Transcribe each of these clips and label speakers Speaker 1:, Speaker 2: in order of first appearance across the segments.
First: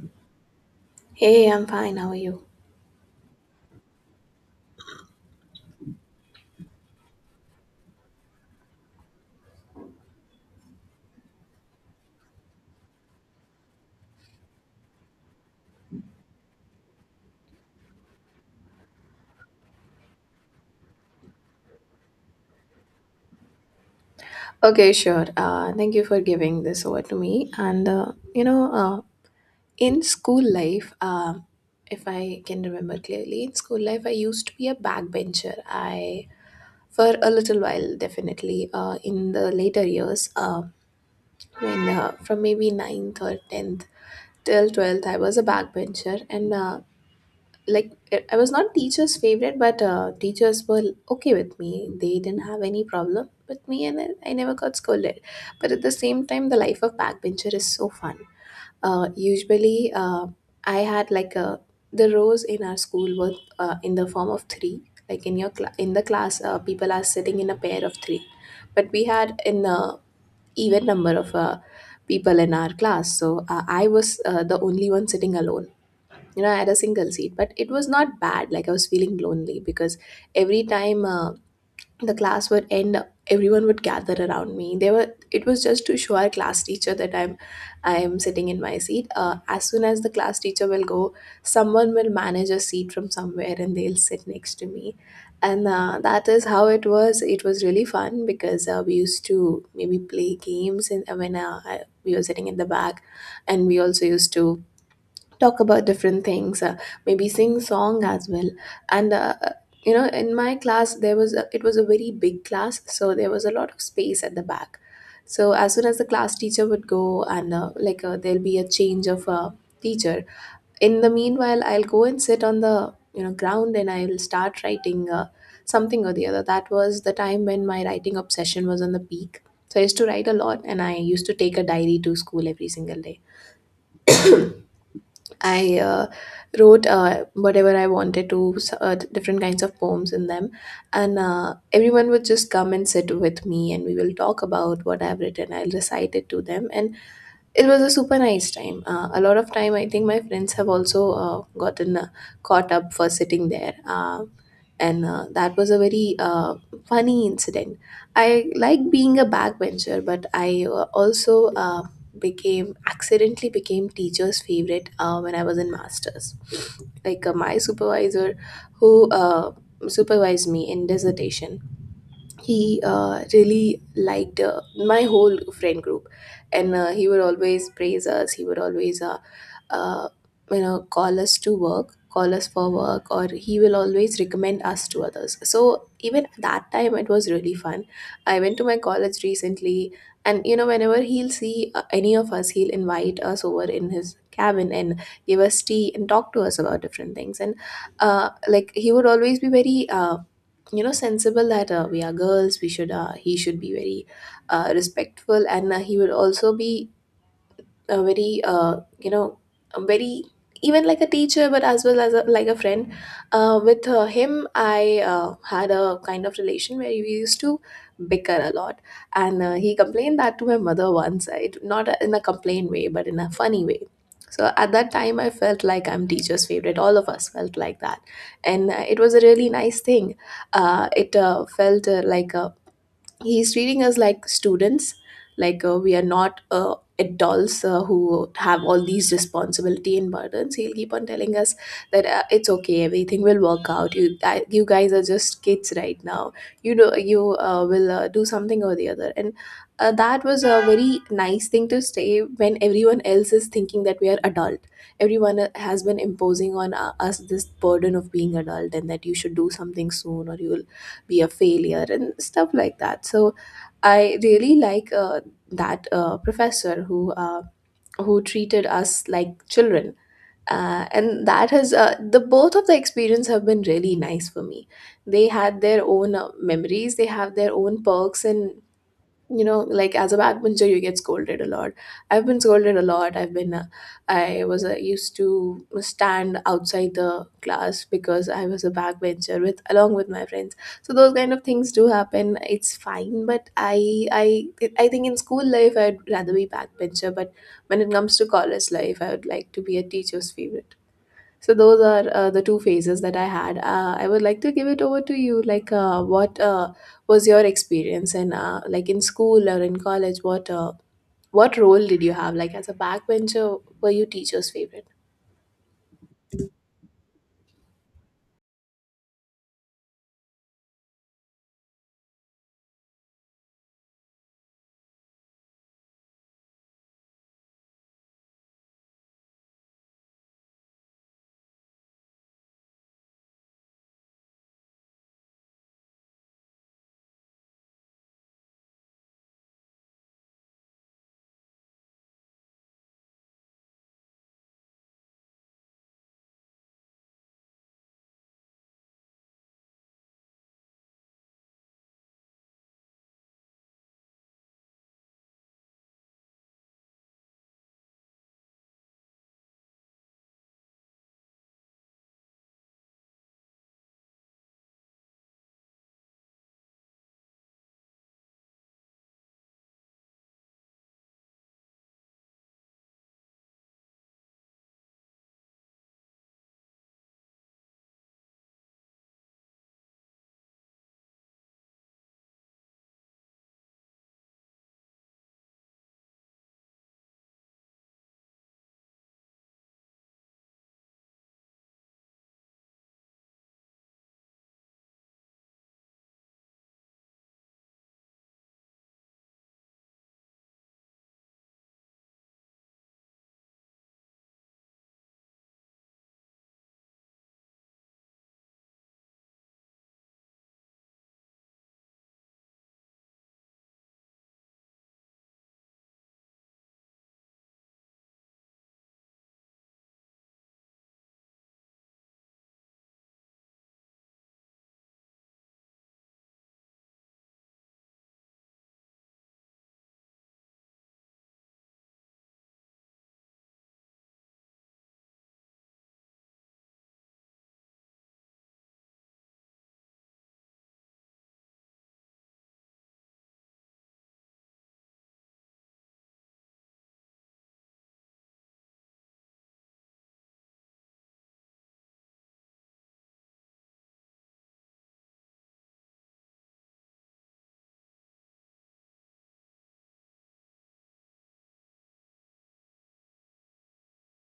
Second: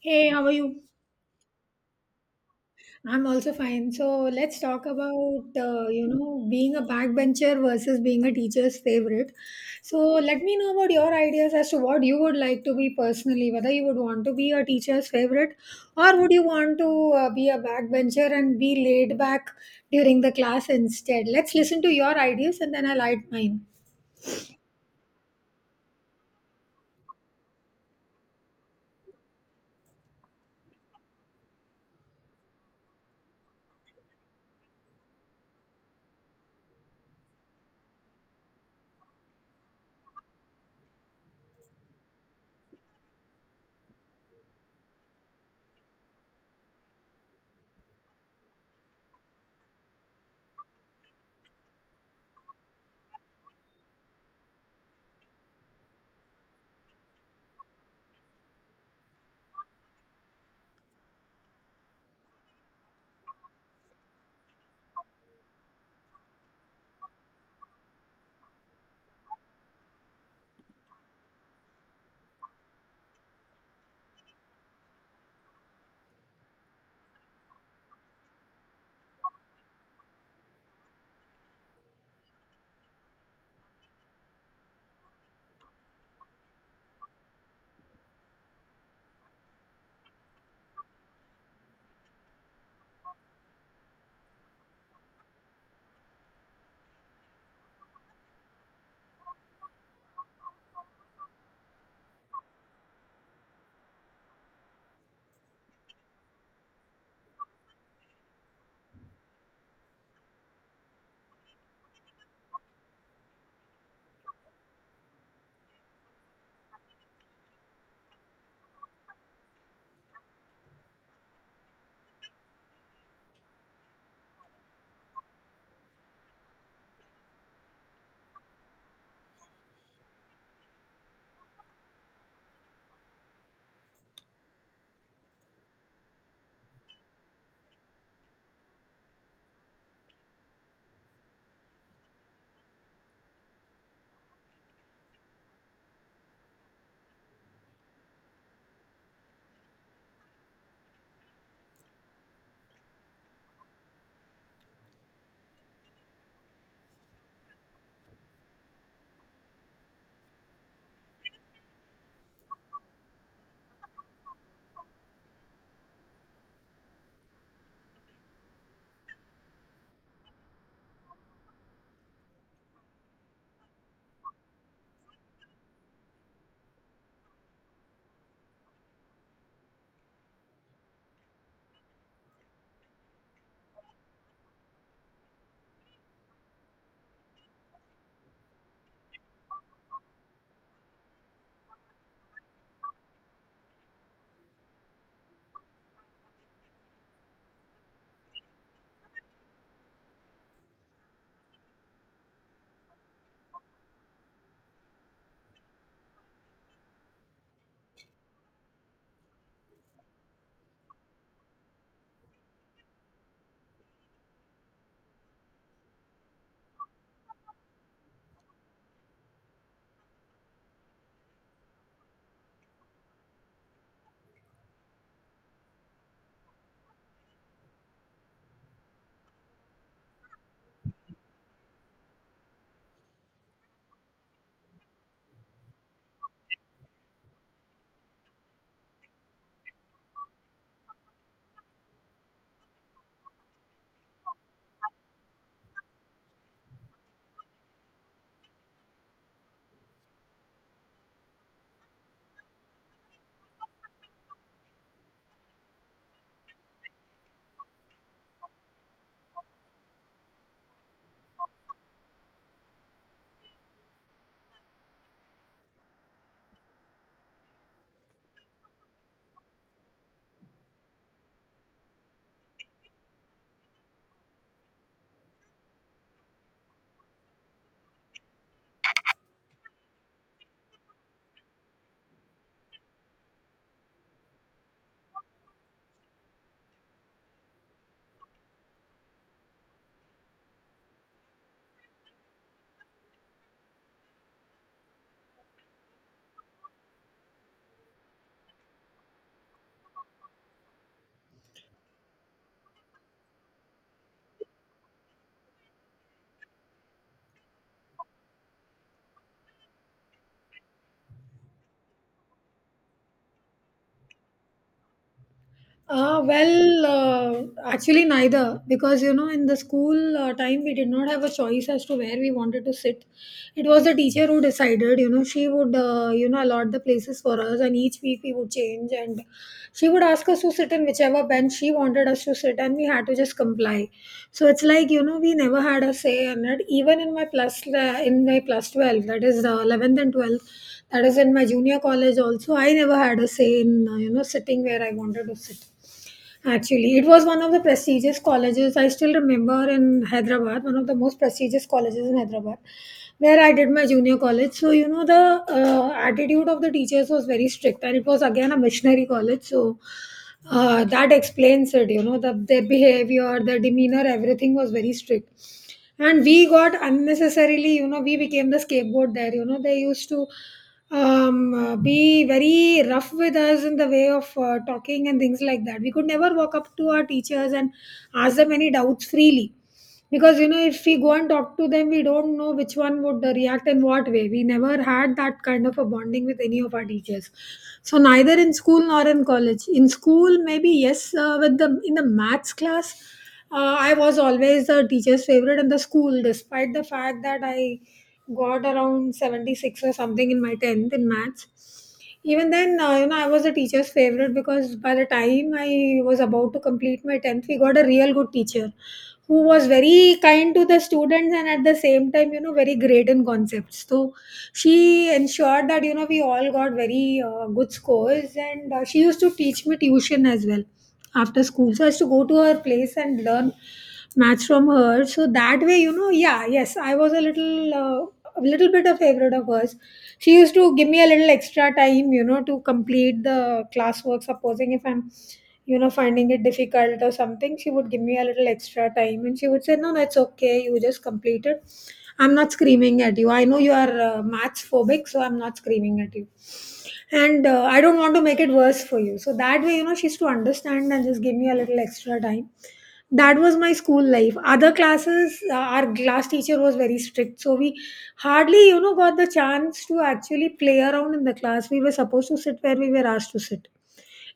Speaker 1: Hey, how are you?
Speaker 2: Hey, I'm fine. How are you?
Speaker 1: I'm also fine. So let's talk about being a backbencher versus being a teacher's favorite. So let me know about your ideas as to what you would like to be personally, whether you would want to be a teacher's favorite or would you want to be a backbencher and be laid back during the class instead. Let's listen to your ideas and then I'll add mine.
Speaker 2: Okay, sure. Thank you for giving this over to me. You know, uh, in school life, if I can remember clearly, in school life, I used to be a backbencher. I For a little while, definitely. In the later years, when from maybe ninth or tenth till 12th, I was a backbencher, and like I was not teacher's favorite, but teachers were okay with me. They didn't have any problem with me, and I never got scolded. But at the same time, the life of backbencher is so fun. Usually, I had like a the rows in our school were in the form of three. Like in your cla in the class, people are sitting in a pair of three, but we had an even number of people in our class. So I was the only one sitting alone. You know, I had a single seat, but it was not bad. Like I was feeling lonely because every time the class would end, everyone would gather around me. They were. It was just to show our class teacher that I'm sitting in my seat. As soon as the class teacher will go, someone will manage a seat from somewhere and they'll sit next to me, and that is how it was. It was really fun because we used to maybe play games, and we were sitting in the back, and we also used to talk about different things, maybe sing song as well. And uh, you know in my class there was a, it was a very big class, so there was a lot of space at the back. So as soon as the class teacher would go, and like there'll be a change of teacher, in the meanwhile I'll go and sit on the, you know, ground, and I'll start writing, something or the other. That was the time when my writing obsession was on the peak, so I used to write a lot, and I used to take a diary to school every single day. I wrote, whatever I wanted to, different kinds of poems in them. And everyone would just come and sit with me, and we will talk about what I've written. I'll recite it to them. And it was a super nice time. A lot of time, I think my friends have also gotten caught up for sitting there. And That was a very funny incident. I like being a backbencher, but I also became, accidentally became, teacher's favorite when I was in masters. Like, my supervisor, who supervised me in dissertation, he really liked my whole friend group, and he would always praise us. He would always, uh, you know, call us to work, call us for work, or he will always recommend us to others. So even at that time, it was really fun. I went to my college recently, and you know, whenever he'll see any of us, he'll invite us over in his cabin and give us tea and talk to us about different things. And Like, he would always be very, you know, sensible, that we are girls, we should, he should be very respectful. And he would also be a very, a very even like a teacher but as well as a, like a friend. With him I had a kind of relation where we used to bicker a lot, and he complained that to my mother once. It, not in a complaint way but in a funny way. So at that time I felt like I'm teacher's favorite. All of us felt like that, and it was a really nice thing. It felt like a, he's treating us like students. Like, we are not adults who have all these responsibility and burdens. He'll keep on telling us that, it's okay, everything will work out. You guys are just kids right now. You know, you will do something or the other. And That was a very nice thing to say when everyone else is thinking that we are adult. Everyone has been imposing on us this burden of being adult, and that you should do something soon or you will be a failure and stuff like that. So I really like that professor who treated us like children. And that has the both of the experience have been really nice for me. They had their own memories. They have their own perks. And you know like as a backbencher, you get scolded a lot. I've been scolded a lot. I was used to stand outside the class because I was a backbencher with, along with my friends, so those kind of things do happen. It's fine. But I think in school life, I'd rather be backbencher, but when it comes to college life, I would like to be a teacher's favorite. So those are the two phases that I had. I would like to give it over to you. Like, what was your experience, and like in school or in college, what role did you have? Like, as a backbencher, were you teacher's favorite?
Speaker 1: Well, actually, neither, because you know, in the school time, we did not have a choice as to where we wanted to sit. It was the teacher who decided, you know, she would, allot the places for us, and each week we would change, and she would ask us to sit in whichever bench she wanted us to sit, and we had to just comply. So it's like, you know, we never had a say in it, even in my plus 12, that is 11th and 12th, that is in my junior college also, I never had a say in, sitting where I wanted to sit. Actually, it was one of the prestigious colleges. I still remember in Hyderabad, one of the most prestigious colleges in Hyderabad, where I did my junior college. So, you know, the attitude of the teachers was very strict, and it was again a missionary college. So, that explains it, you know, their behavior, their demeanor, everything was very strict, and we got unnecessarily, you know, we became the scapegoat there. You know, they used to be very rough with us in the way of talking and things like that. We could never walk up to our teachers and ask them any doubts freely, because you know, if we go and talk to them, we don't know which one would react in what way. We never had that kind of a bonding with any of our teachers. So, neither in school nor in college. In school, maybe yes, with the in the maths class, I was always the teacher's favorite in the school, despite the fact that I got around 76 or something in my 10th in maths. Even then, I was a teacher's favorite, because by the time I was about to complete my 10th, we got a real good teacher who was very kind to the students, and at the same time, you know, very great in concepts. So she ensured that, you know, we all got very good scores, and she used to teach me tuition as well after school. So I used to go to her place and learn maths from her. So that way, you know, yeah, yes, I was a little bit of favorite of hers. She used to give me a little extra time, you know, to complete the classwork, supposing if I'm, you know, finding it difficult or something, she would give me a little extra time, and she would say, "No, that's okay. You just completed. I'm not screaming at you. I know you are maths phobic, so I'm not screaming at you. And I don't want to make it worse for you." So that way, you know, she used to understand and just give me a little extra time. That was my school life. Other classes, our class teacher was very strict. So we hardly, you know, got the chance to actually play around in the class. We were supposed to sit where we were asked to sit,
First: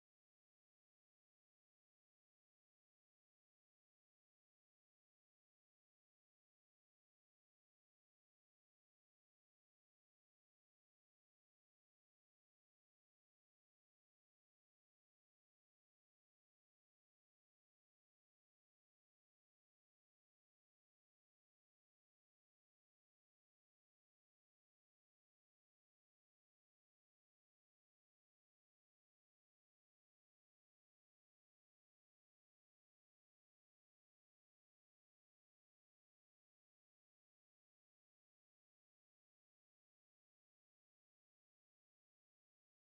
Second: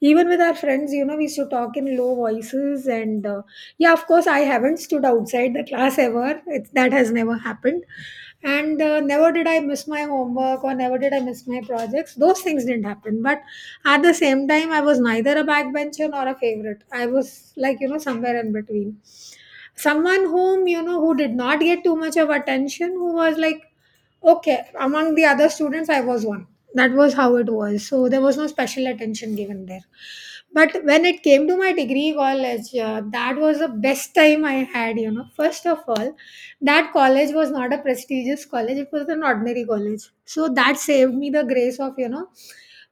Speaker 1: even with our friends. You know, we used to talk in low voices, and yeah, of course, I haven't stood outside the class ever. It's That has never happened, and never did I miss my homework or never did I miss my projects. Those things didn't happen, but at the same time, I was neither a backbencher nor a favorite. I was like, you know, somewhere in between. Someone whom, you know, who did not get too much of attention, who was like okay among the other students. I was one. That was how it was. So there was no special attention given there. But when it came to my degree college, that was the best time I had. You know, first of all, that college was not a prestigious college, it was an ordinary college, so that saved me the grace of, you know,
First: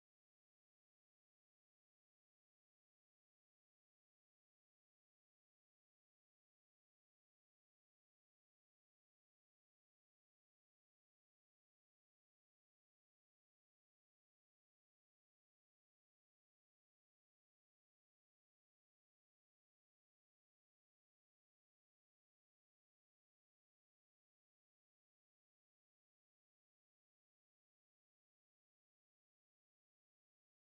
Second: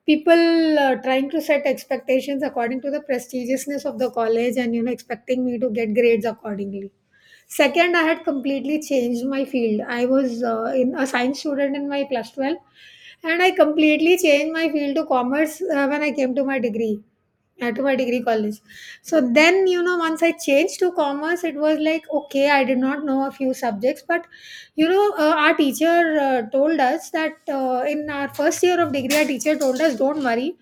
Speaker 1: people trying to set expectations according to the prestigiousness of the college, and you know, expecting me to get grades accordingly. Second, I had completely changed my field. I was in a science student in my plus 12, and I completely changed my field to commerce when I came to my degree. Yeah, my degree college. So then, you know, once I changed to commerce, it was like, okay, I did not know a few subjects, but you know, our teacher told us that in our first year of degree, our teacher told us, don't worry,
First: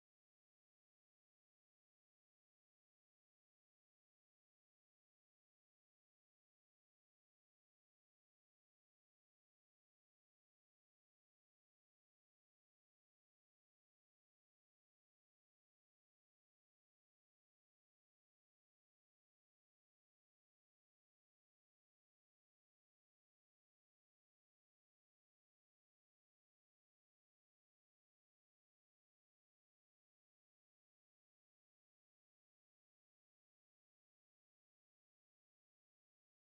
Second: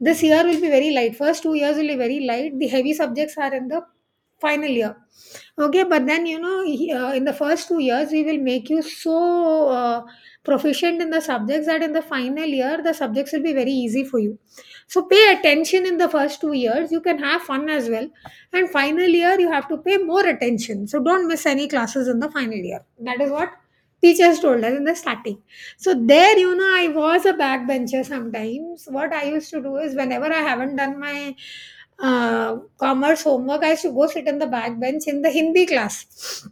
Speaker 1: this year will be very light. First 2 years will be very light. The heavy subjects are in the final year. Okay, but then you know, in the first 2 years, we will make you so proficient in the subjects that in the final year, the subjects will be very easy for you. So pay attention in the first 2 years. You can have fun as well, and final year you have to pay more attention. So don't miss any classes in the final year. That is what teachers told us in the starting. So there, you know, I was a backbencher sometimes. What I used to do is whenever I haven't done my commerce homework, I used to go sit on the back bench in the Hindi class,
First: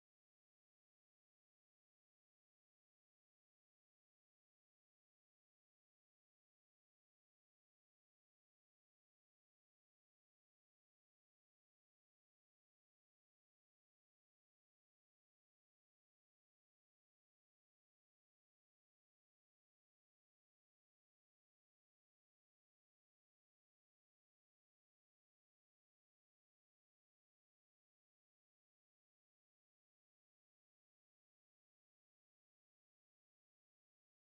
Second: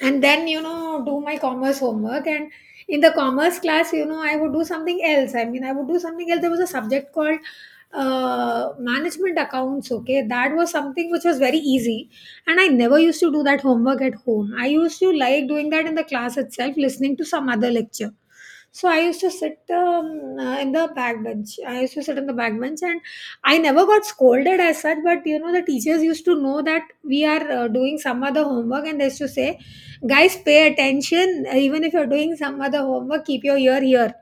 Speaker 1: and then, you know, do my commerce homework. And in the commerce class, you know, I would do something else. I mean, I would do something else. There was a subject called management accounts, okay? That was something which was very easy. And I never used to do that homework at home. I used to like doing that in the class itself, listening to some other lecture. So I used to sit in the back bench. I used to sit in the back bench, and I never got scolded as such. But you know, the teachers used to know that we are doing some other homework, and they used to say, "Guys, pay attention. Even if you're doing some other homework, keep your ear here."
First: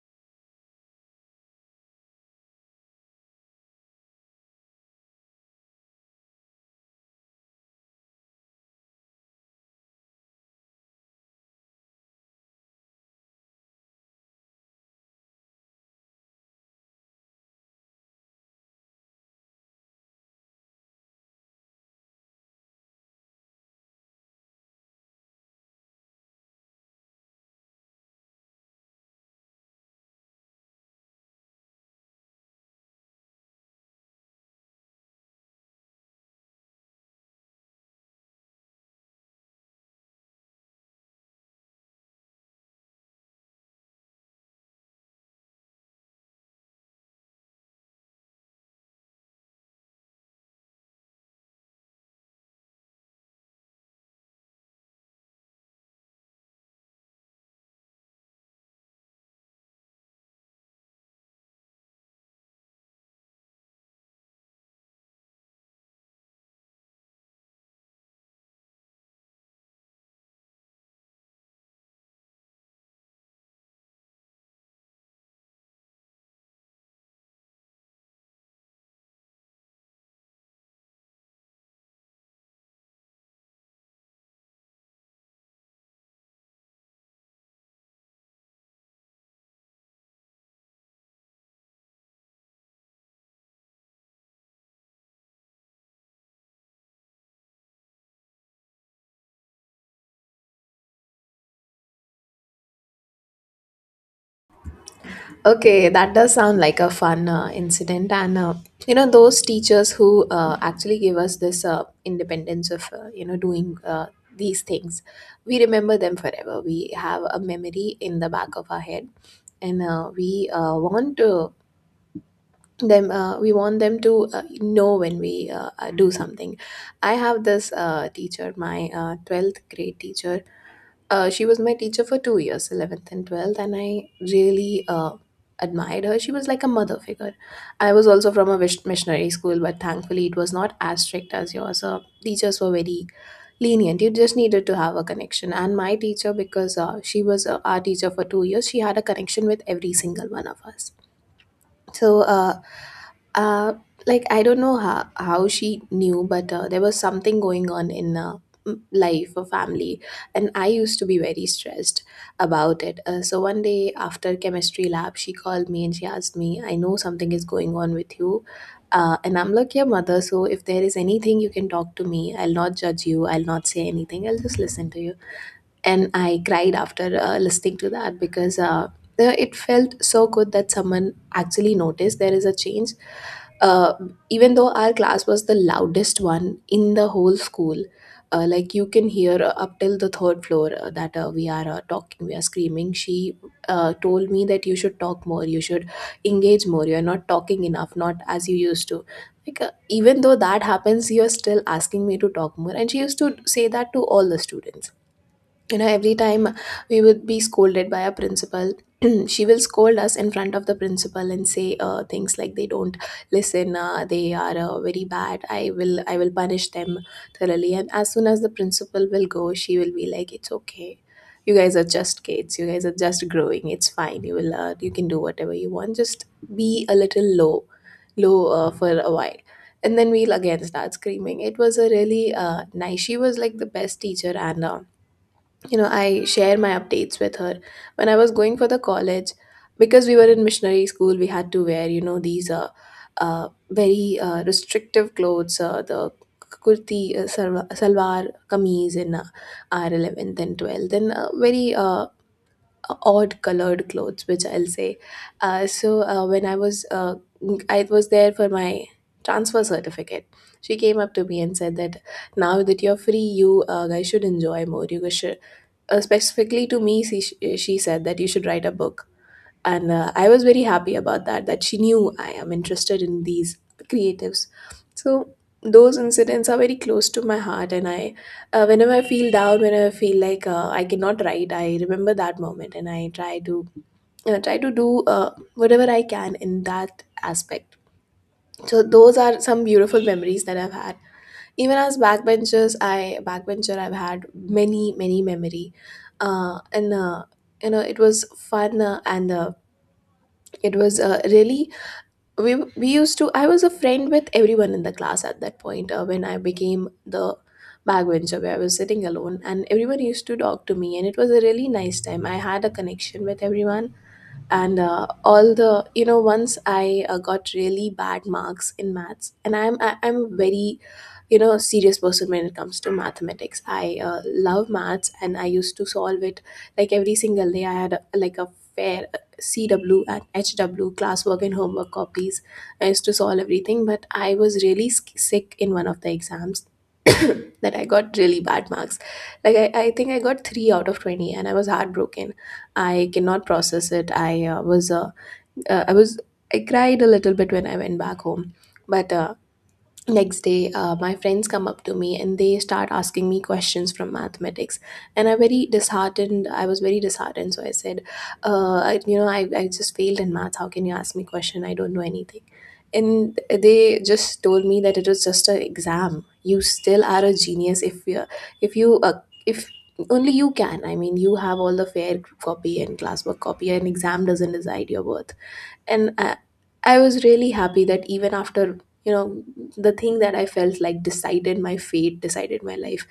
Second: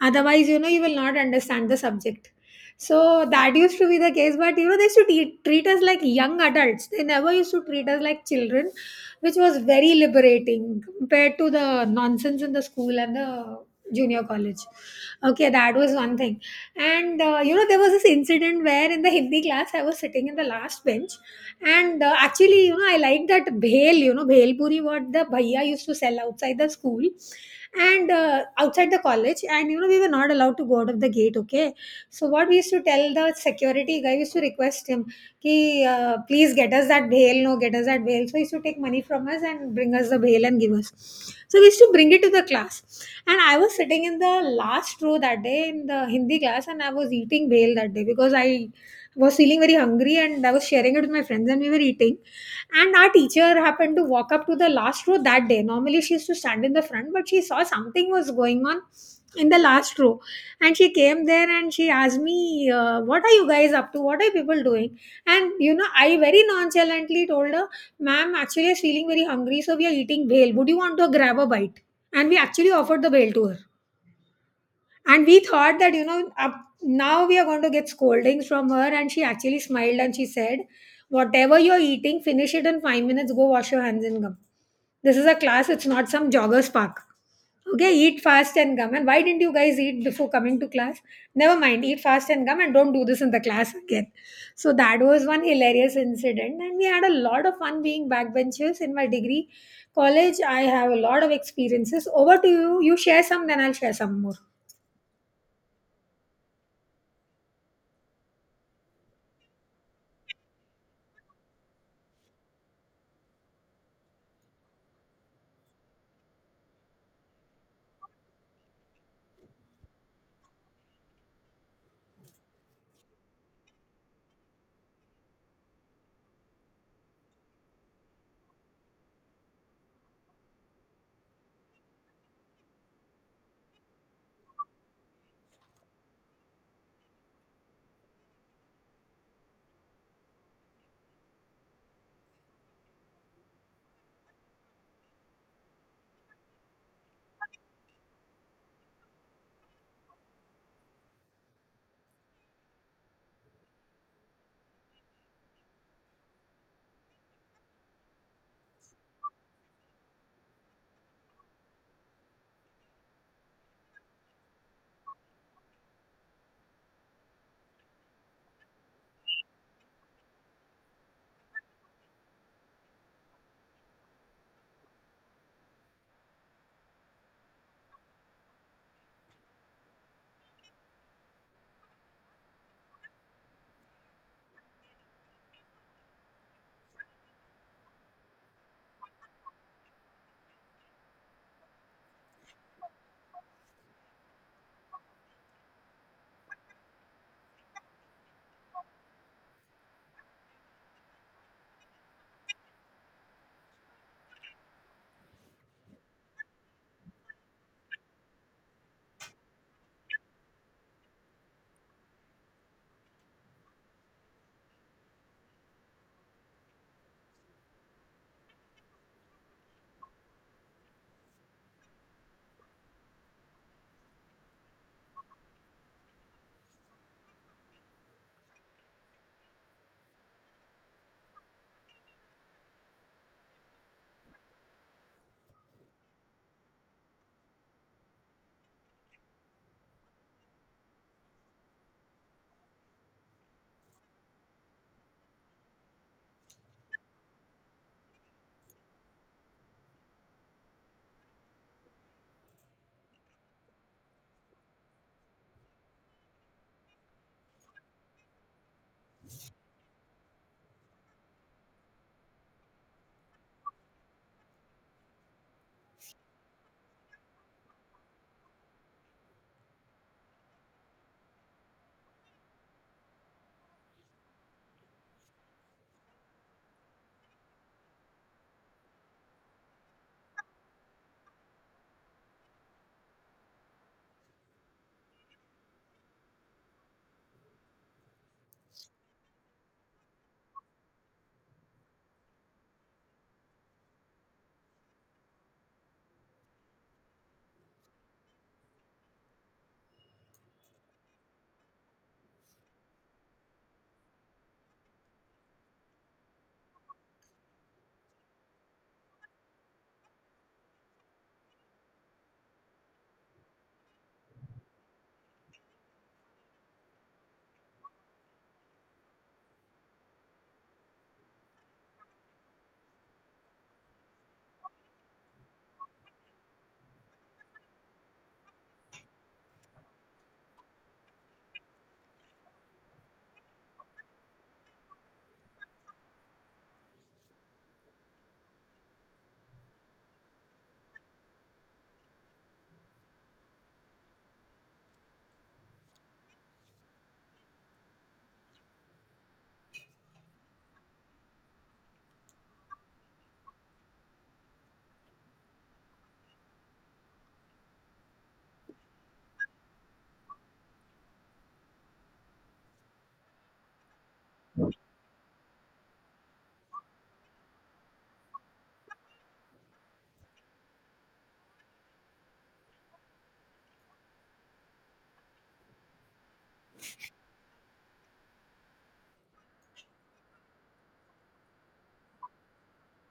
Speaker 1: Otherwise, you know, you will not understand the subject. So that used to be the case. But you know, they used to treat us like young adults, they never used to treat us like children, which was very liberating compared to the nonsense in the school and the junior college. Okay, that was one thing. And you know, there was this incident where in the Hindi class I was sitting in the last bench. And actually, you know, I liked that bhel, you know, bhel puri, what the bhaiya used to sell outside the school and outside the college. And you know, we were not allowed to go out of the gate, okay. So what we used to tell the security guy, we used to request him, ki, please get us that bail, no, get us that bail. So he used to take money from us and bring us the bail and give us. So we used to bring it to the class, and I was sitting in the last row that day in the Hindi class, and I was eating bail that day because I was feeling very hungry, and I was sharing it with my friends, and we were eating. And our teacher happened to walk up to the last row that day. Normally, she used to stand in the front, but she saw something was going on in the last row. And she came there and she asked me, "What are you guys up to? What are people doing?" And, you know, I very nonchalantly told her, "Ma'am, actually, I was feeling very hungry, so we are eating whale. Would you want to grab a bite?" And we actually offered the whale to her and we thought that now we are going to get scoldings from her, and she actually smiled and she said, whatever you're eating finish it in 5 minutes. Go wash your hands and come. This is a class, it's not some joggers park. Okay, eat fast and come. And why didn't you guys eat before coming to class? Never mind, eat fast and come, and don't do this in the class again. So that was one hilarious incident, and we had a lot of fun being backbenchers in my degree college. I have a lot of experiences. Over to you. You share some, then I'll share some more.
Speaker 2: Okay, that does sound like a fun incident, and you know, those teachers who actually give us this independence of, you know, doing these things, we remember them forever. We have a memory in the back of our head, and we want to them, we want them to know when we do something. I have this teacher, my 12th grade teacher. She was my teacher for 2 years, 11th and 12th, and I really admired her. She was like a mother figure. I was also from a missionary school, but thankfully it was not as strict as yours. Teachers were very lenient. You just needed to have a connection, and my teacher, because she was our teacher for 2 years, she had a connection with every single one of us. so uh, uh, like, I don't know how she knew, but there was something going on in, life or family, and I used to be very stressed about it. So one day after chemistry lab, she called me and she asked me, "I know something is going on with you," and I'm like, "Yeah, mother. So if there is anything, you can talk to me. I'll not judge you. I'll not say anything. I'll just listen to you." And I cried after listening to that because. It felt so good that someone actually noticed there is a change. uh, Even though our class was the loudest one in the whole school, like, you can hear up till the third floor that we are talking, we are screaming. She told me that you should talk more, you should engage more, you are not talking enough, not as you used to. Like, even though that happens, you're still asking me to talk more. And she used to say that to all the students, every time we would be scolded by our principal. She will scold us in front of the principal and say things like, they don't listen, they are very bad, I will punish them thoroughly. And as soon as the principal will go, she will be like, it's okay, you guys are just kids, you guys are just growing, it's fine, you can do whatever you want, just be a little low for a while. And then we'll again start screaming. It was a really nice, she was like the best teacher. And you know, I share my updates with her when I was going for the college. Because we were in missionary school, we had to wear, these very restrictive clothes, the kurti, salwar kameez in r11th and 12th. Then very odd colored clothes, which I'll say. So when I was I was there for my transfer certificate. She came up to me and said that, now that you're free, you guys should enjoy more, you guys should — specifically to me, she said that you should write a book. And I was very happy about that, that she knew I am interested in these creatives. So those incidents are very close to my heart, and I whenever I feel down, whenever I feel like I cannot write, I remember that moment, and I try to do whatever I can in that aspect. So those are some beautiful memories that I've had. Even as backbencher, I've had many many memory. And It was fun. And It was really — we we used to I was a friend with everyone in the class at that point. When I became the backbencher where I was sitting alone, and everyone used to talk to me, and it was a really nice time. I had a connection with everyone. And all the you know once I got really bad marks in maths, and I'm a very, serious person when it comes to mathematics. I love maths, and I used to solve it like every single day. I had a, like a fair, CW and HW, classwork and homework copies. I used to solve everything, but I was really sick in one of the exams. That I got really bad marks. Like I think I got 3 out of 20, and I was heartbroken. I cannot process it. I was I was I cried a little bit when I went back home. But next day, my friends come up to me and they start asking me questions from mathematics. And I very disheartened, I was very disheartened, so I said, I, you know I just failed in math, how can you ask me question, I don't know anything. And they just told me that it was just an exam, you still are a genius, if you if you uh, if only you can — I mean, you have all the fair copy and classwork copy, an exam doesn't decide your worth. And I was really happy that even after, you know the thing that I felt like decided my fate, decided my life,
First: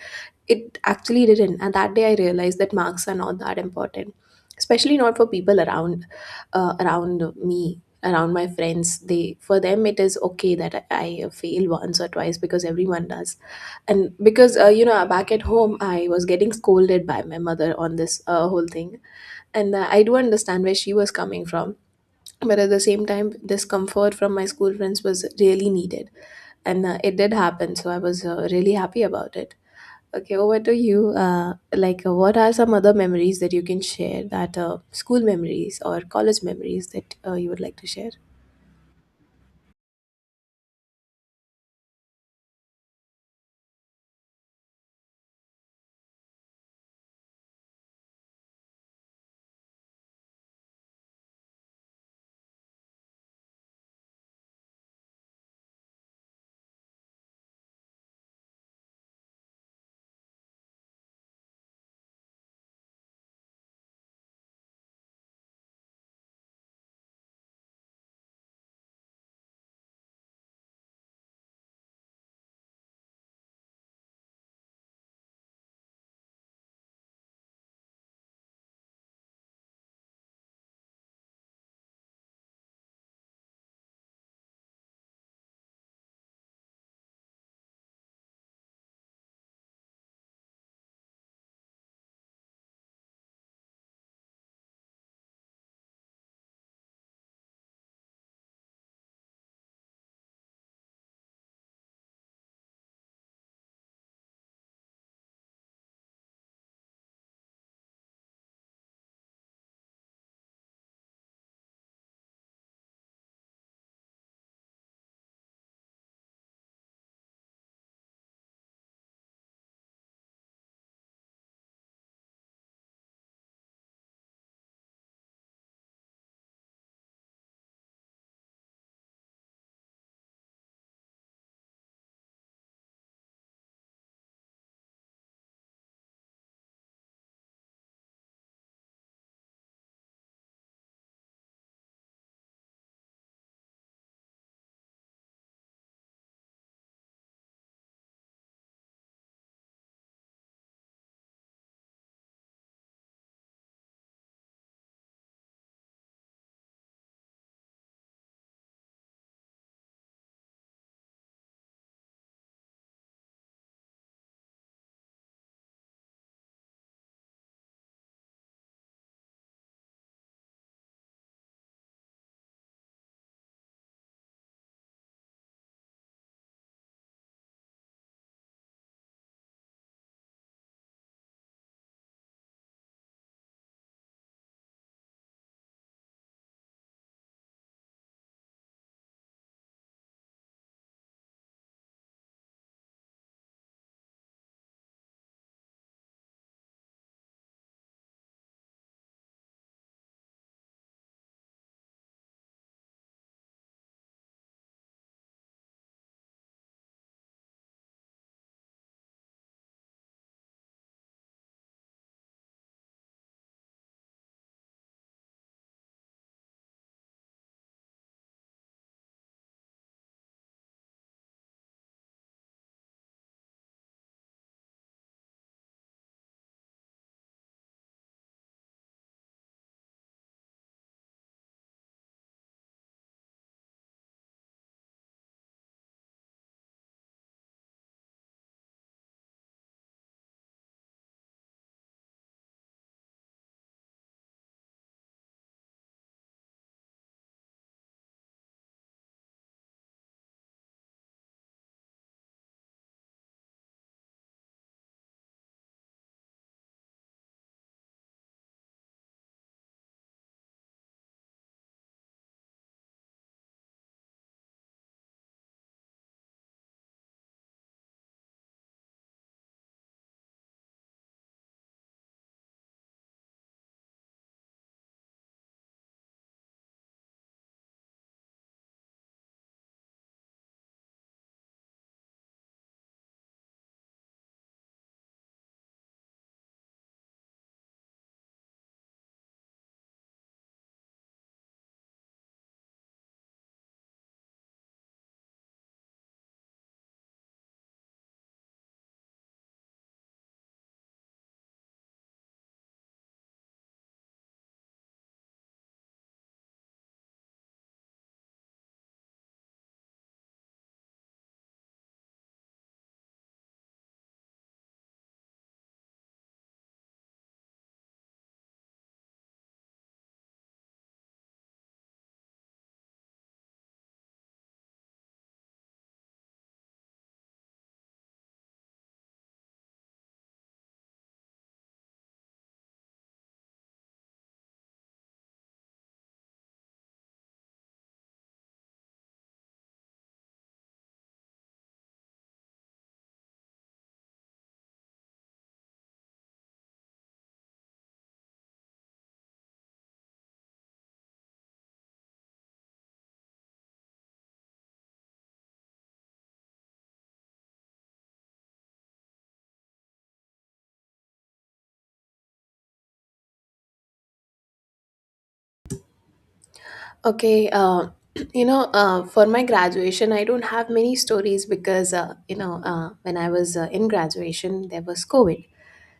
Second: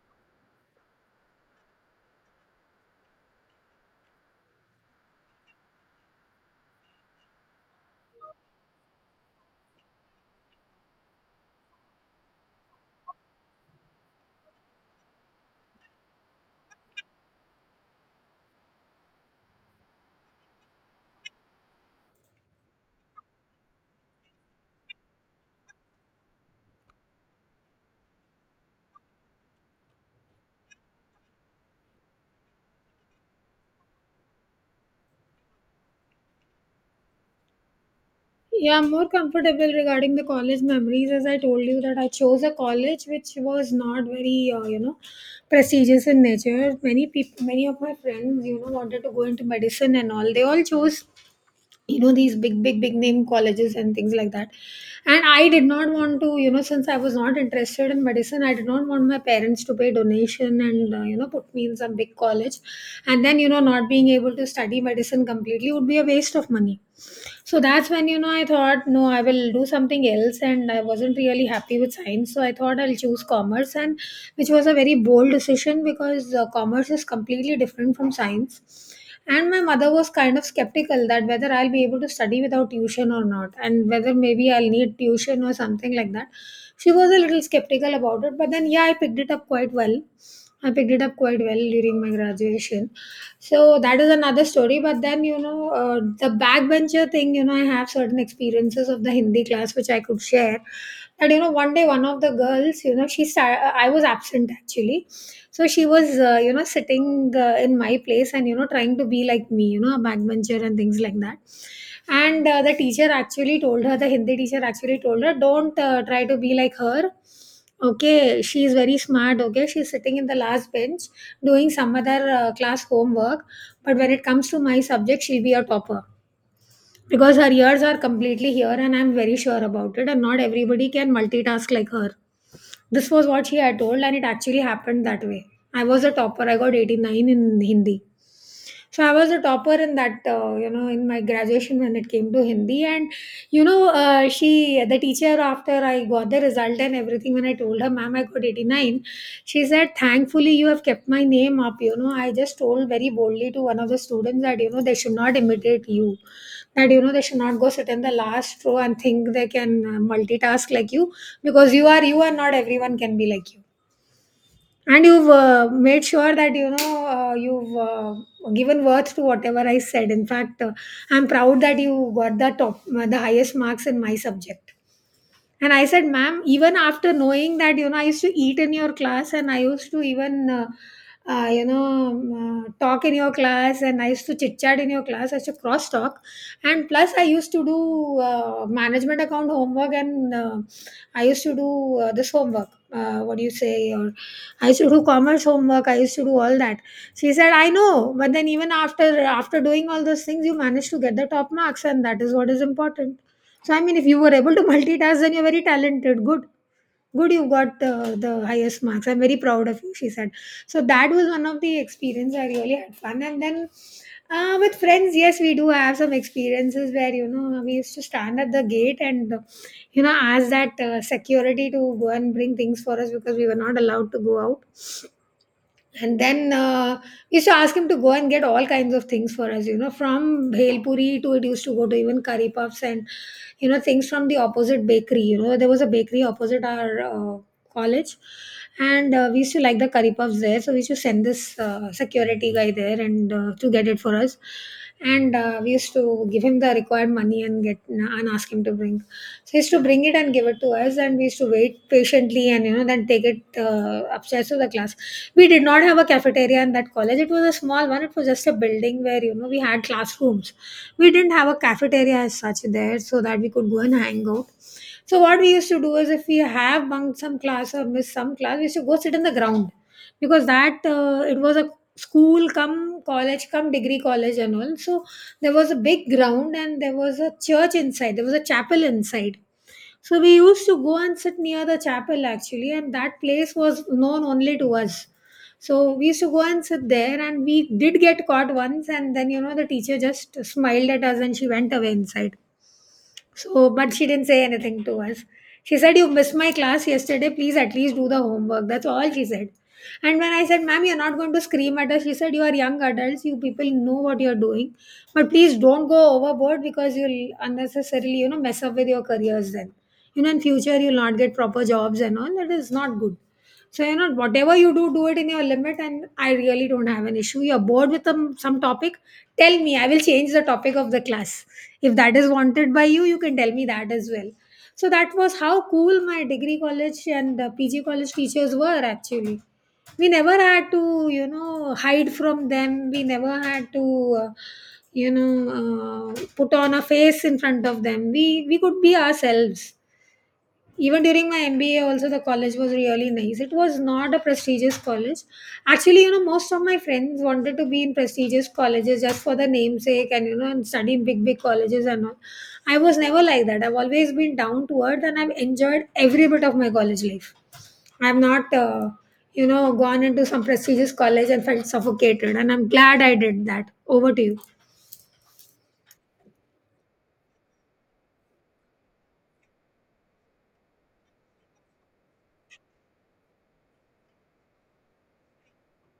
Speaker 2: it actually didn't. And that day I realized that marks are not that important, especially not for people around, around me, around my friends. They — for them, it is okay that I fail once or twice, because everyone does. And because, back at home I was getting scolded by my mother on this whole thing. And I do understand where she was coming from, but at the same time, this comfort from my school friends was really needed. And it did happen, so I was really happy about it. Okay, over to you. Like, what are some other memories that you can share, that school memories or college memories that you would like to share?
Speaker 1: Yeah, I'm more comfortable regarding the college memories. As I told you, that I chose a college which was not very, prestigious in nature. Many people, many of my friends, you know, wanted to go into medicine and all. They all chose, you know, these big name colleges and things like that. And I did not want to, you know, since I was not interested in medicine, I did not want my parents to pay donation and, you know, put me in some big college, and then, you know, not being able to study medicine completely would be a waste of money. So that's when, you know, I thought, no, I will do something else. And I wasn't really happy with science. So I thought I'll choose commerce, and which was a very bold decision because commerce is completely different from science. And my mother was kind of skeptical that whether I'll be able to study without tuition or not, and whether maybe I'll need tuition or something like that. She was a little skeptical about it, but then, yeah, I picked it up quite well. I picked it up quite well during my graduation. So that is another story. But then, you know, the backbencher thing, you know, I have certain experiences of the Hindi class which I could share. That, you know, one day one of the girls, you know, she started, I was absent actually, so she was, you know, sitting in my place and, you know, trying to be like me, you know, a backbencher and things like that. And the teacher actually told her, the Hindi teacher actually told her, don't try to be like her. Okay, she is very smart. Okay, she's sitting in the last bench doing some other class homework. But when it comes to my subject, she'll be a topper because her ears are completely here, and I'm very sure about it, and not everybody can multitask like her. This was what she had told, and it actually happened that way. I was a topper, I got 89 in Hindi. So I was a topper in that, you know, in my graduation when it came to Hindi. And, you know, she, the teacher, after I got the result and everything, when I told her, ma'am, I got 89, she said, thankfully, you have kept my name up. You know, I just told very boldly to one of the students that, you know, they should not imitate you, that, you know, they should not go sit in the last row and think they can multitask like you, because you are, not everyone can be like you, and you've made sure that, you know, you've given worth to whatever I said. In fact, I'm proud that you got the top the highest marks in my subject. And I said, ma'am, even after knowing that, you know, I used to eat in your class, and I used to even, talk in your class, and I used to chit chat in your class. I used to cross talk. And plus, I used to do management account homework, and I used to do this homework. What do you say? Or I used to do commerce homework. I used to do all that. She said, "I know," but then even after doing all those things, you managed to get the top marks, and that is what is important. So I mean, if you were able to multitask, then you're very talented. Good, good. You got the highest marks. I'm very proud of you, she said. So that was one of the experience. I really had fun. And then with friends, yes, we do have some experiences where, you know, we used to stand at the gate and, you know, ask that security to go and bring things for us because we were not allowed to go out. And then we used to ask him to go and get all kinds of things for us, you know, from bhel puri to, it used to go to even curry puffs and, you know, things from the opposite bakery. You know, there was a bakery opposite our college, and we used to like the curry puffs there. So we used to send this security guy there and to get it for us, and we used to give him the required money and get and ask him to bring. So he used to bring it and give it to us, and we used to wait patiently and, you know, then take it upstairs to the class. We did not have a cafeteria in that college. It was a small one. It was just a building where, you know, we had classrooms. We didn't have a cafeteria as such there, so that we could go and hang out. So what we used to do is if we have bunked some class or missed some class, we used to go sit in the ground. Because that it was a school come college come degree college and all. So there was a big ground and there was a church inside. There was a chapel inside. So we used to go and sit near the chapel actually, and that place was known only to us. So we used to go and sit there, and we did get caught once, and then, you know, the teacher just smiled at us and she went away inside. So, but she didn't say anything to us. She said, you missed my class yesterday. Please at least do the homework. That's all she said. And when I said, ma'am, you're not going to scream at us, she said, you are young adults. You people know what you're doing. But please don't go overboard because you'll unnecessarily, you know, mess up with your careers then. You know, in future, you'll not get proper jobs and all. That is not good. So, you know, whatever you do, do it in your limit. And I really don't have an issue. You're bored with some topic, tell me. I will change the topic of the class. If that is wanted by you, you can tell me that as well. So, that was how cool my degree college and PG college teachers were actually. We never had to, you know, hide from them. We never had to. Put on a face in front of them. We could be ourselves even during my MBA, also the college was really nice. It was not a prestigious college. Actually, you know, most of my friends wanted to be in prestigious colleges just for the namesake and, you know, and study in big colleges and all. I was never like that. I've always been down to earth and I've enjoyed every bit of my college life. I've not, gone into some prestigious college and felt suffocated. And I'm glad I did that. Over to you.
Speaker 2: Okay. For my graduation, I don't have many stories, because when I was in graduation, there was COVID.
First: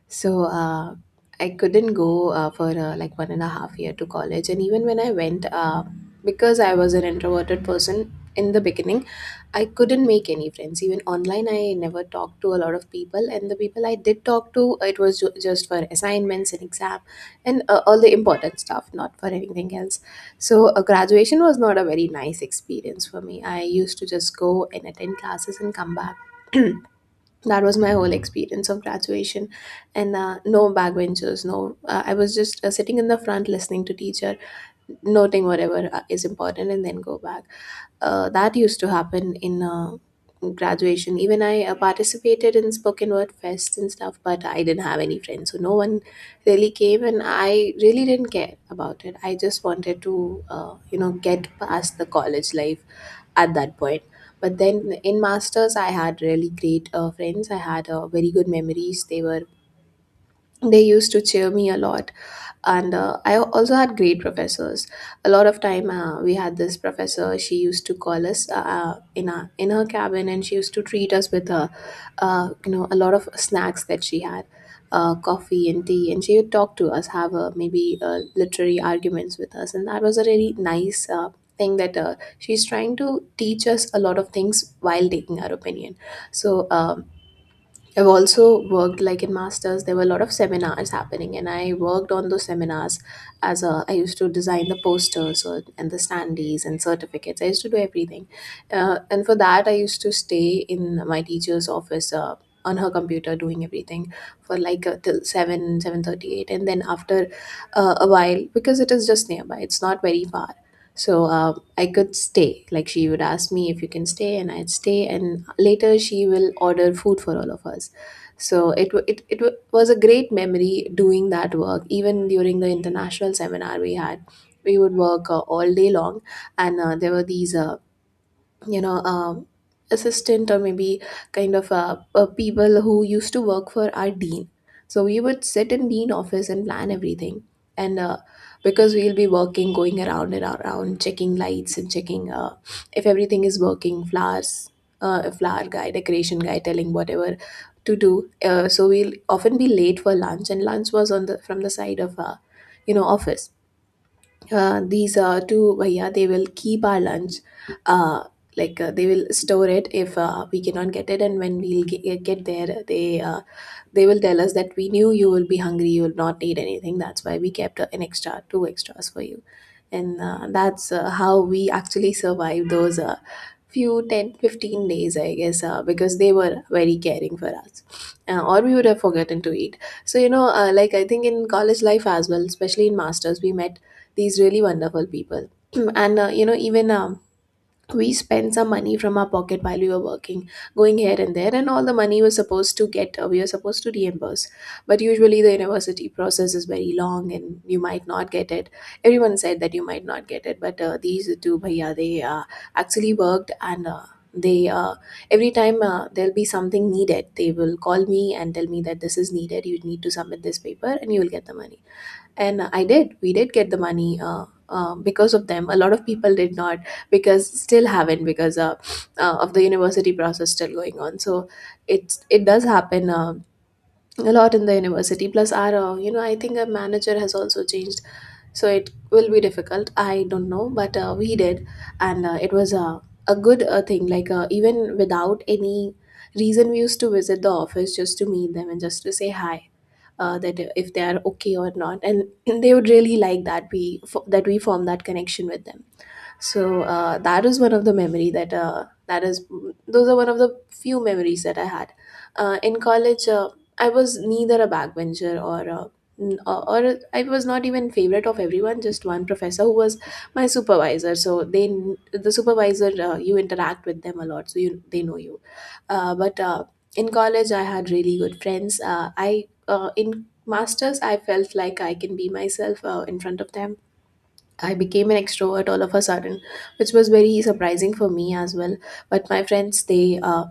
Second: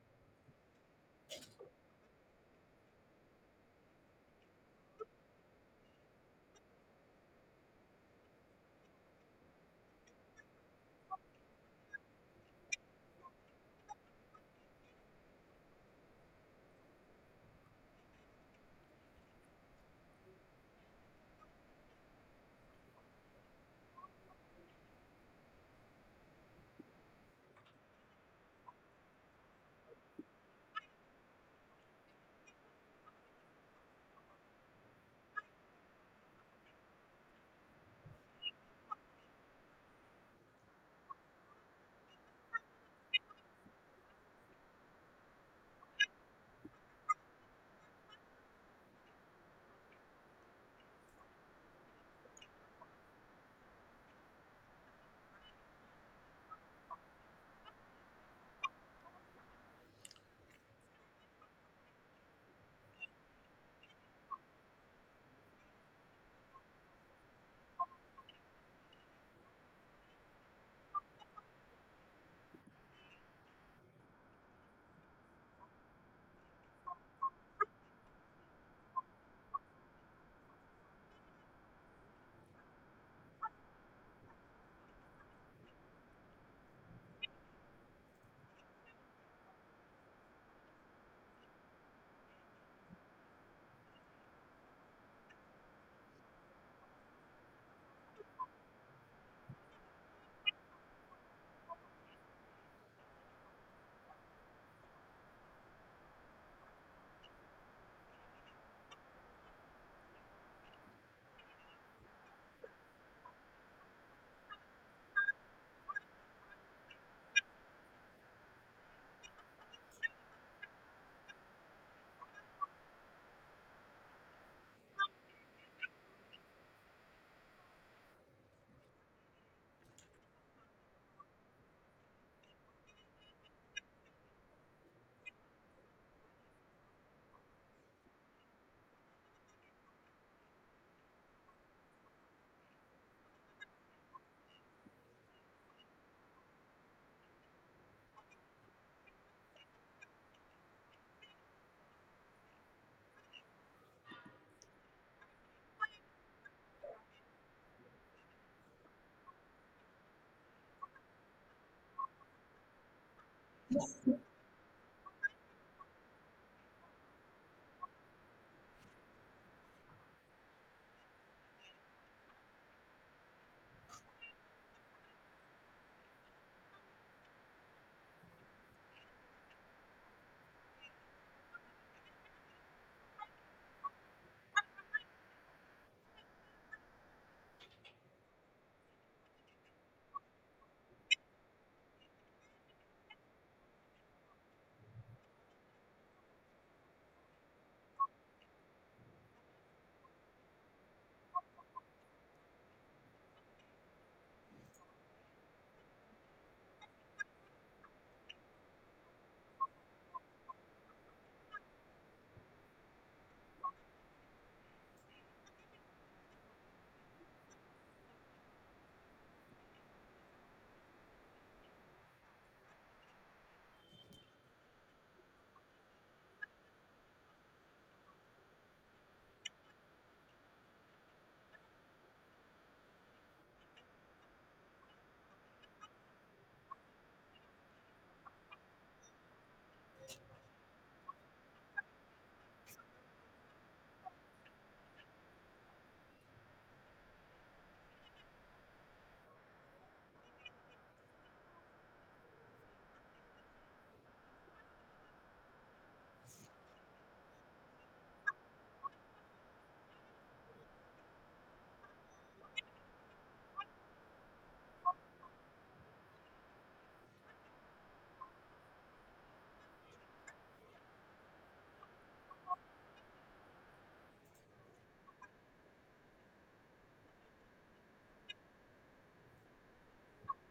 Speaker 2: So I couldn't go for like 1.5 year to college. And even when I went, because I was an introverted person in the beginning, I couldn't make any friends. Even online, I never talked to a lot of people, and the people I did talk to, it was just for assignments and exam, and all the important stuff, not for anything else. So a graduation was not a very nice experience for me. I used to just go and attend classes and come back. That was my whole experience of graduation. And no backbenchers, no, I was just sitting in the front listening to teacher, noting whatever is important, and then go back. That used to happen in graduation. Even I participated in spoken word fests and stuff, but I didn't have any friends, so no one really came. And I really didn't care about it, I just wanted to get past the college life at that point. But then in masters, I had really great friends. I had very good memories. They used to cheer me a lot, and I also had great professors. A lot of time, we had this professor. She used to call us, in her cabin, and she used to treat us with a lot of snacks that she had, coffee and tea. And she would talk to us, have maybe literary arguments with us, and that was a really nice thing, that she's trying to teach us a lot of things while taking our opinion. So I've also worked, like in masters there were a lot of seminars happening, and I worked on those seminars as a — I used to design the posters and the standees and certificates, I used to do everything. And for that, I used to stay in my teacher's office on her computer doing everything for like, till 7, 7:38, and then after a while, because it is just nearby, it's not very far. So I could stay. Like, she would ask me if you can stay, and I'd stay. And later she will order food for all of us. So it was a great memory doing that work. Even during the international seminar we had, we would work all day long, and there were these, you know um, assistant or maybe kind of people who used to work for our dean. So we would sit in dean office and plan everything, and because we'll be working, going around and around checking lights and checking if everything is working, flowers, a flower guy, decoration guy, telling whatever to do. So we'll often be late for lunch, and lunch was on the from the side of office. These two bhaiya, they will keep our lunch, uh, like, they will store it if we cannot get it, and when we'll get there, they will tell us that, we knew you will be hungry, you will not need anything, that's why we kept, an extra, two extras for you. And that's how we actually survived those, few 10-15 days I guess, because they were very caring for us, or we would have forgotten to eat. So like, I think in college life as well, especially in masters, we met these really wonderful people. And even we spent some money from our pocket while we were working, going here and there, and all the money was supposed to get — we were supposed to reimburse. But usually, the university process is very long, and you might not get it. Everyone said that you might not get it, but these two bhaiya, they actually worked. And they every time there'll be something needed, they will call me and tell me that this is needed, you need to submit this paper and you will get the money. And I did. We did get the money, because of them. A lot of people did not, because still haven't, because of the university process still going on. So it does happen a lot in the university. Plus, our, I think our manager has also changed, so it will be difficult, I don't know. But we did, and it was a good thing. Like, even without any reason, we used to visit the office just to meet them and just to say hi, that if they are okay or not. And they would really like that we form that connection with them. So that is one of the memory that that is those are one of the few memories that I had in college. I was neither a backbencher or n- or I was not even favorite of everyone. Just one professor who was my supervisor. The supervisor, you interact with them a lot, so you — they know you. But In college, I had really good friends. I in masters, I felt like I can be myself in front of them. I became an extrovert all of a sudden, which was very surprising for me as well. But my friends,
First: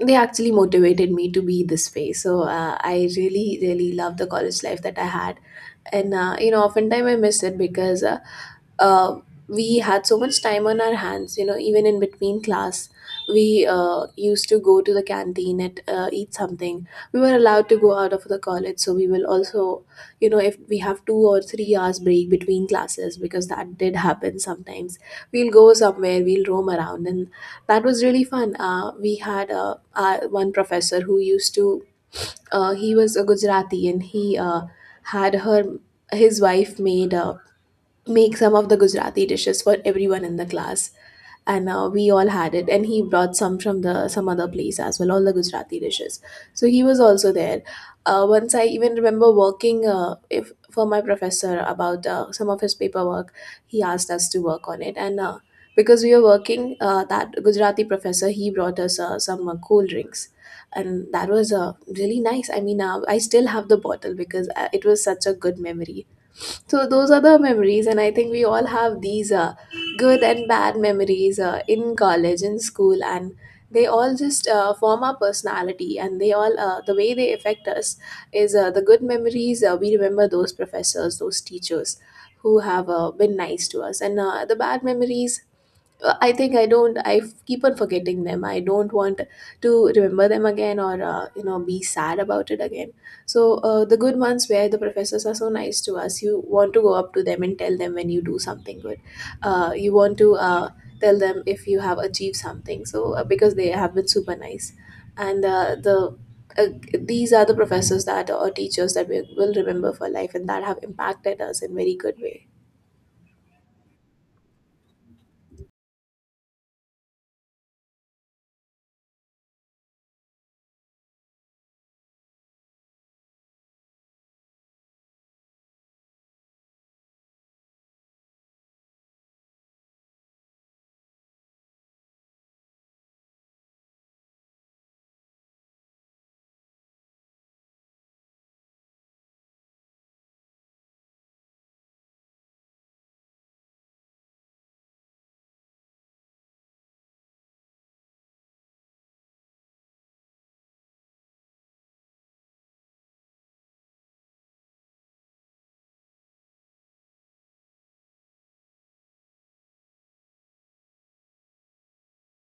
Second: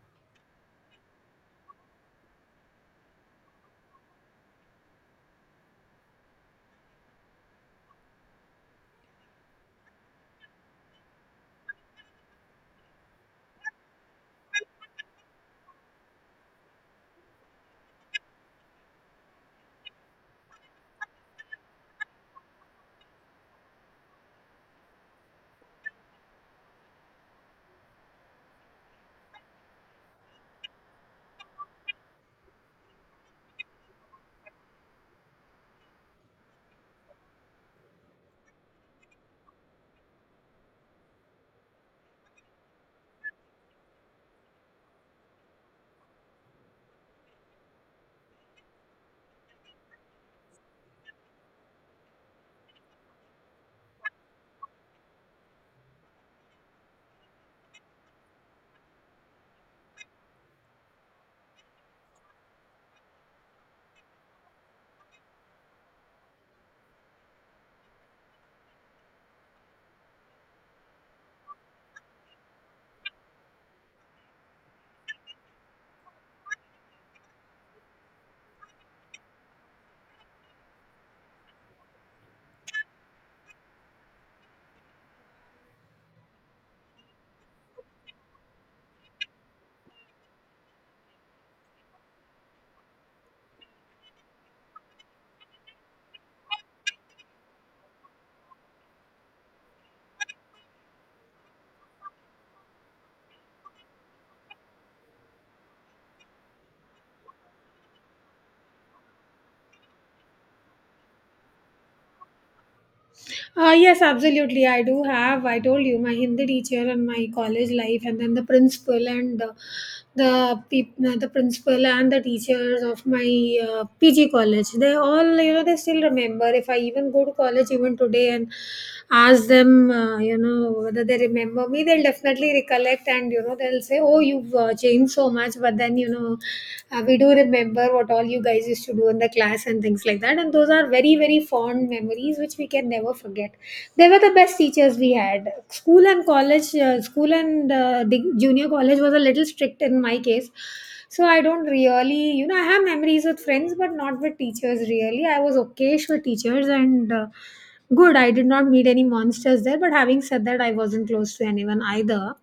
Speaker 2: they actually motivated me to be this way. So I really, really love the college life that I had. And oftentimes I miss it, because uh, we had so much time on our hands. Even in between class, we used to go to the canteen and eat something. We were allowed to go out of the college, so we will also, if we have 2 or 3 hours break between classes, because that did happen sometimes, we'll go somewhere, we'll roam around, and that was really fun. We had one professor who used to, he was a Gujarati, and he had her his wife made make some of the Gujarati dishes for everyone in the class, and we all had it. And he brought some from the some other place as well, all the Gujarati dishes. So he was also there. Once I even remember working, if for my professor about some of his paperwork, he asked us to work on it, and because we were working, that Gujarati professor, he brought us some cool drinks. And that was really nice. I mean, I still have the bottle, because it was such a good memory. So those are the memories, and I think we all have these good and bad memories in college, in school, and they all just form our personality. And they all, the way they affect us, is the good memories. We remember those professors, those teachers who have been nice to us. And the bad memories, I think I don't — I keep on forgetting them. I don't want to remember them again, or be sad about it again. So the good ones, where the professors are so nice to us, you want to go up to them and tell them when you do something good. You want to tell them if you have achieved something. So because they have been super nice, and the uh, these are the professors, that or teachers, that we will remember for life, and that have impacted us in very good way.
Speaker 1: Yes, absolutely. I do have. I told you my Hindi teacher and my college life, and then the principal and the the principal and the teachers of my PG college. They all, you know, they still remember. If I even go to college even today and ask them, you know, whether they remember me, they'll definitely recollect, and you know they'll say, "Oh, you've changed so much," but then you know, we do remember what all you guys used to do in the class and things like that. And those are very, very fond memories which we can never forget. They were the best teachers we had. School and college, school and the junior college was a little strict in my case. So I don't really, you know, I have memories with friends, but not with teachers really. I was okayish with teachers and good. I did not meet any monsters there. But having said that, I wasn't close to anyone either.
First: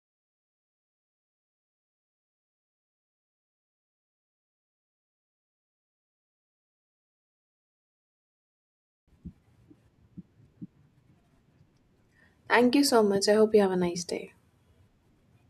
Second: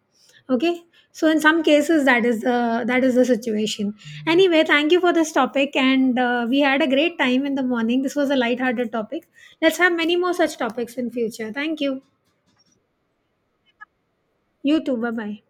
Speaker 1: Okay, so in some cases that is the situation. Anyway, thank you for this topic, and we had a great time in the morning. This was a light-hearted topic. Let's have many more such topics in future. Thank you.
Speaker 2: Thank you so much. I hope you have a nice day.
Speaker 1: You too. Bye bye.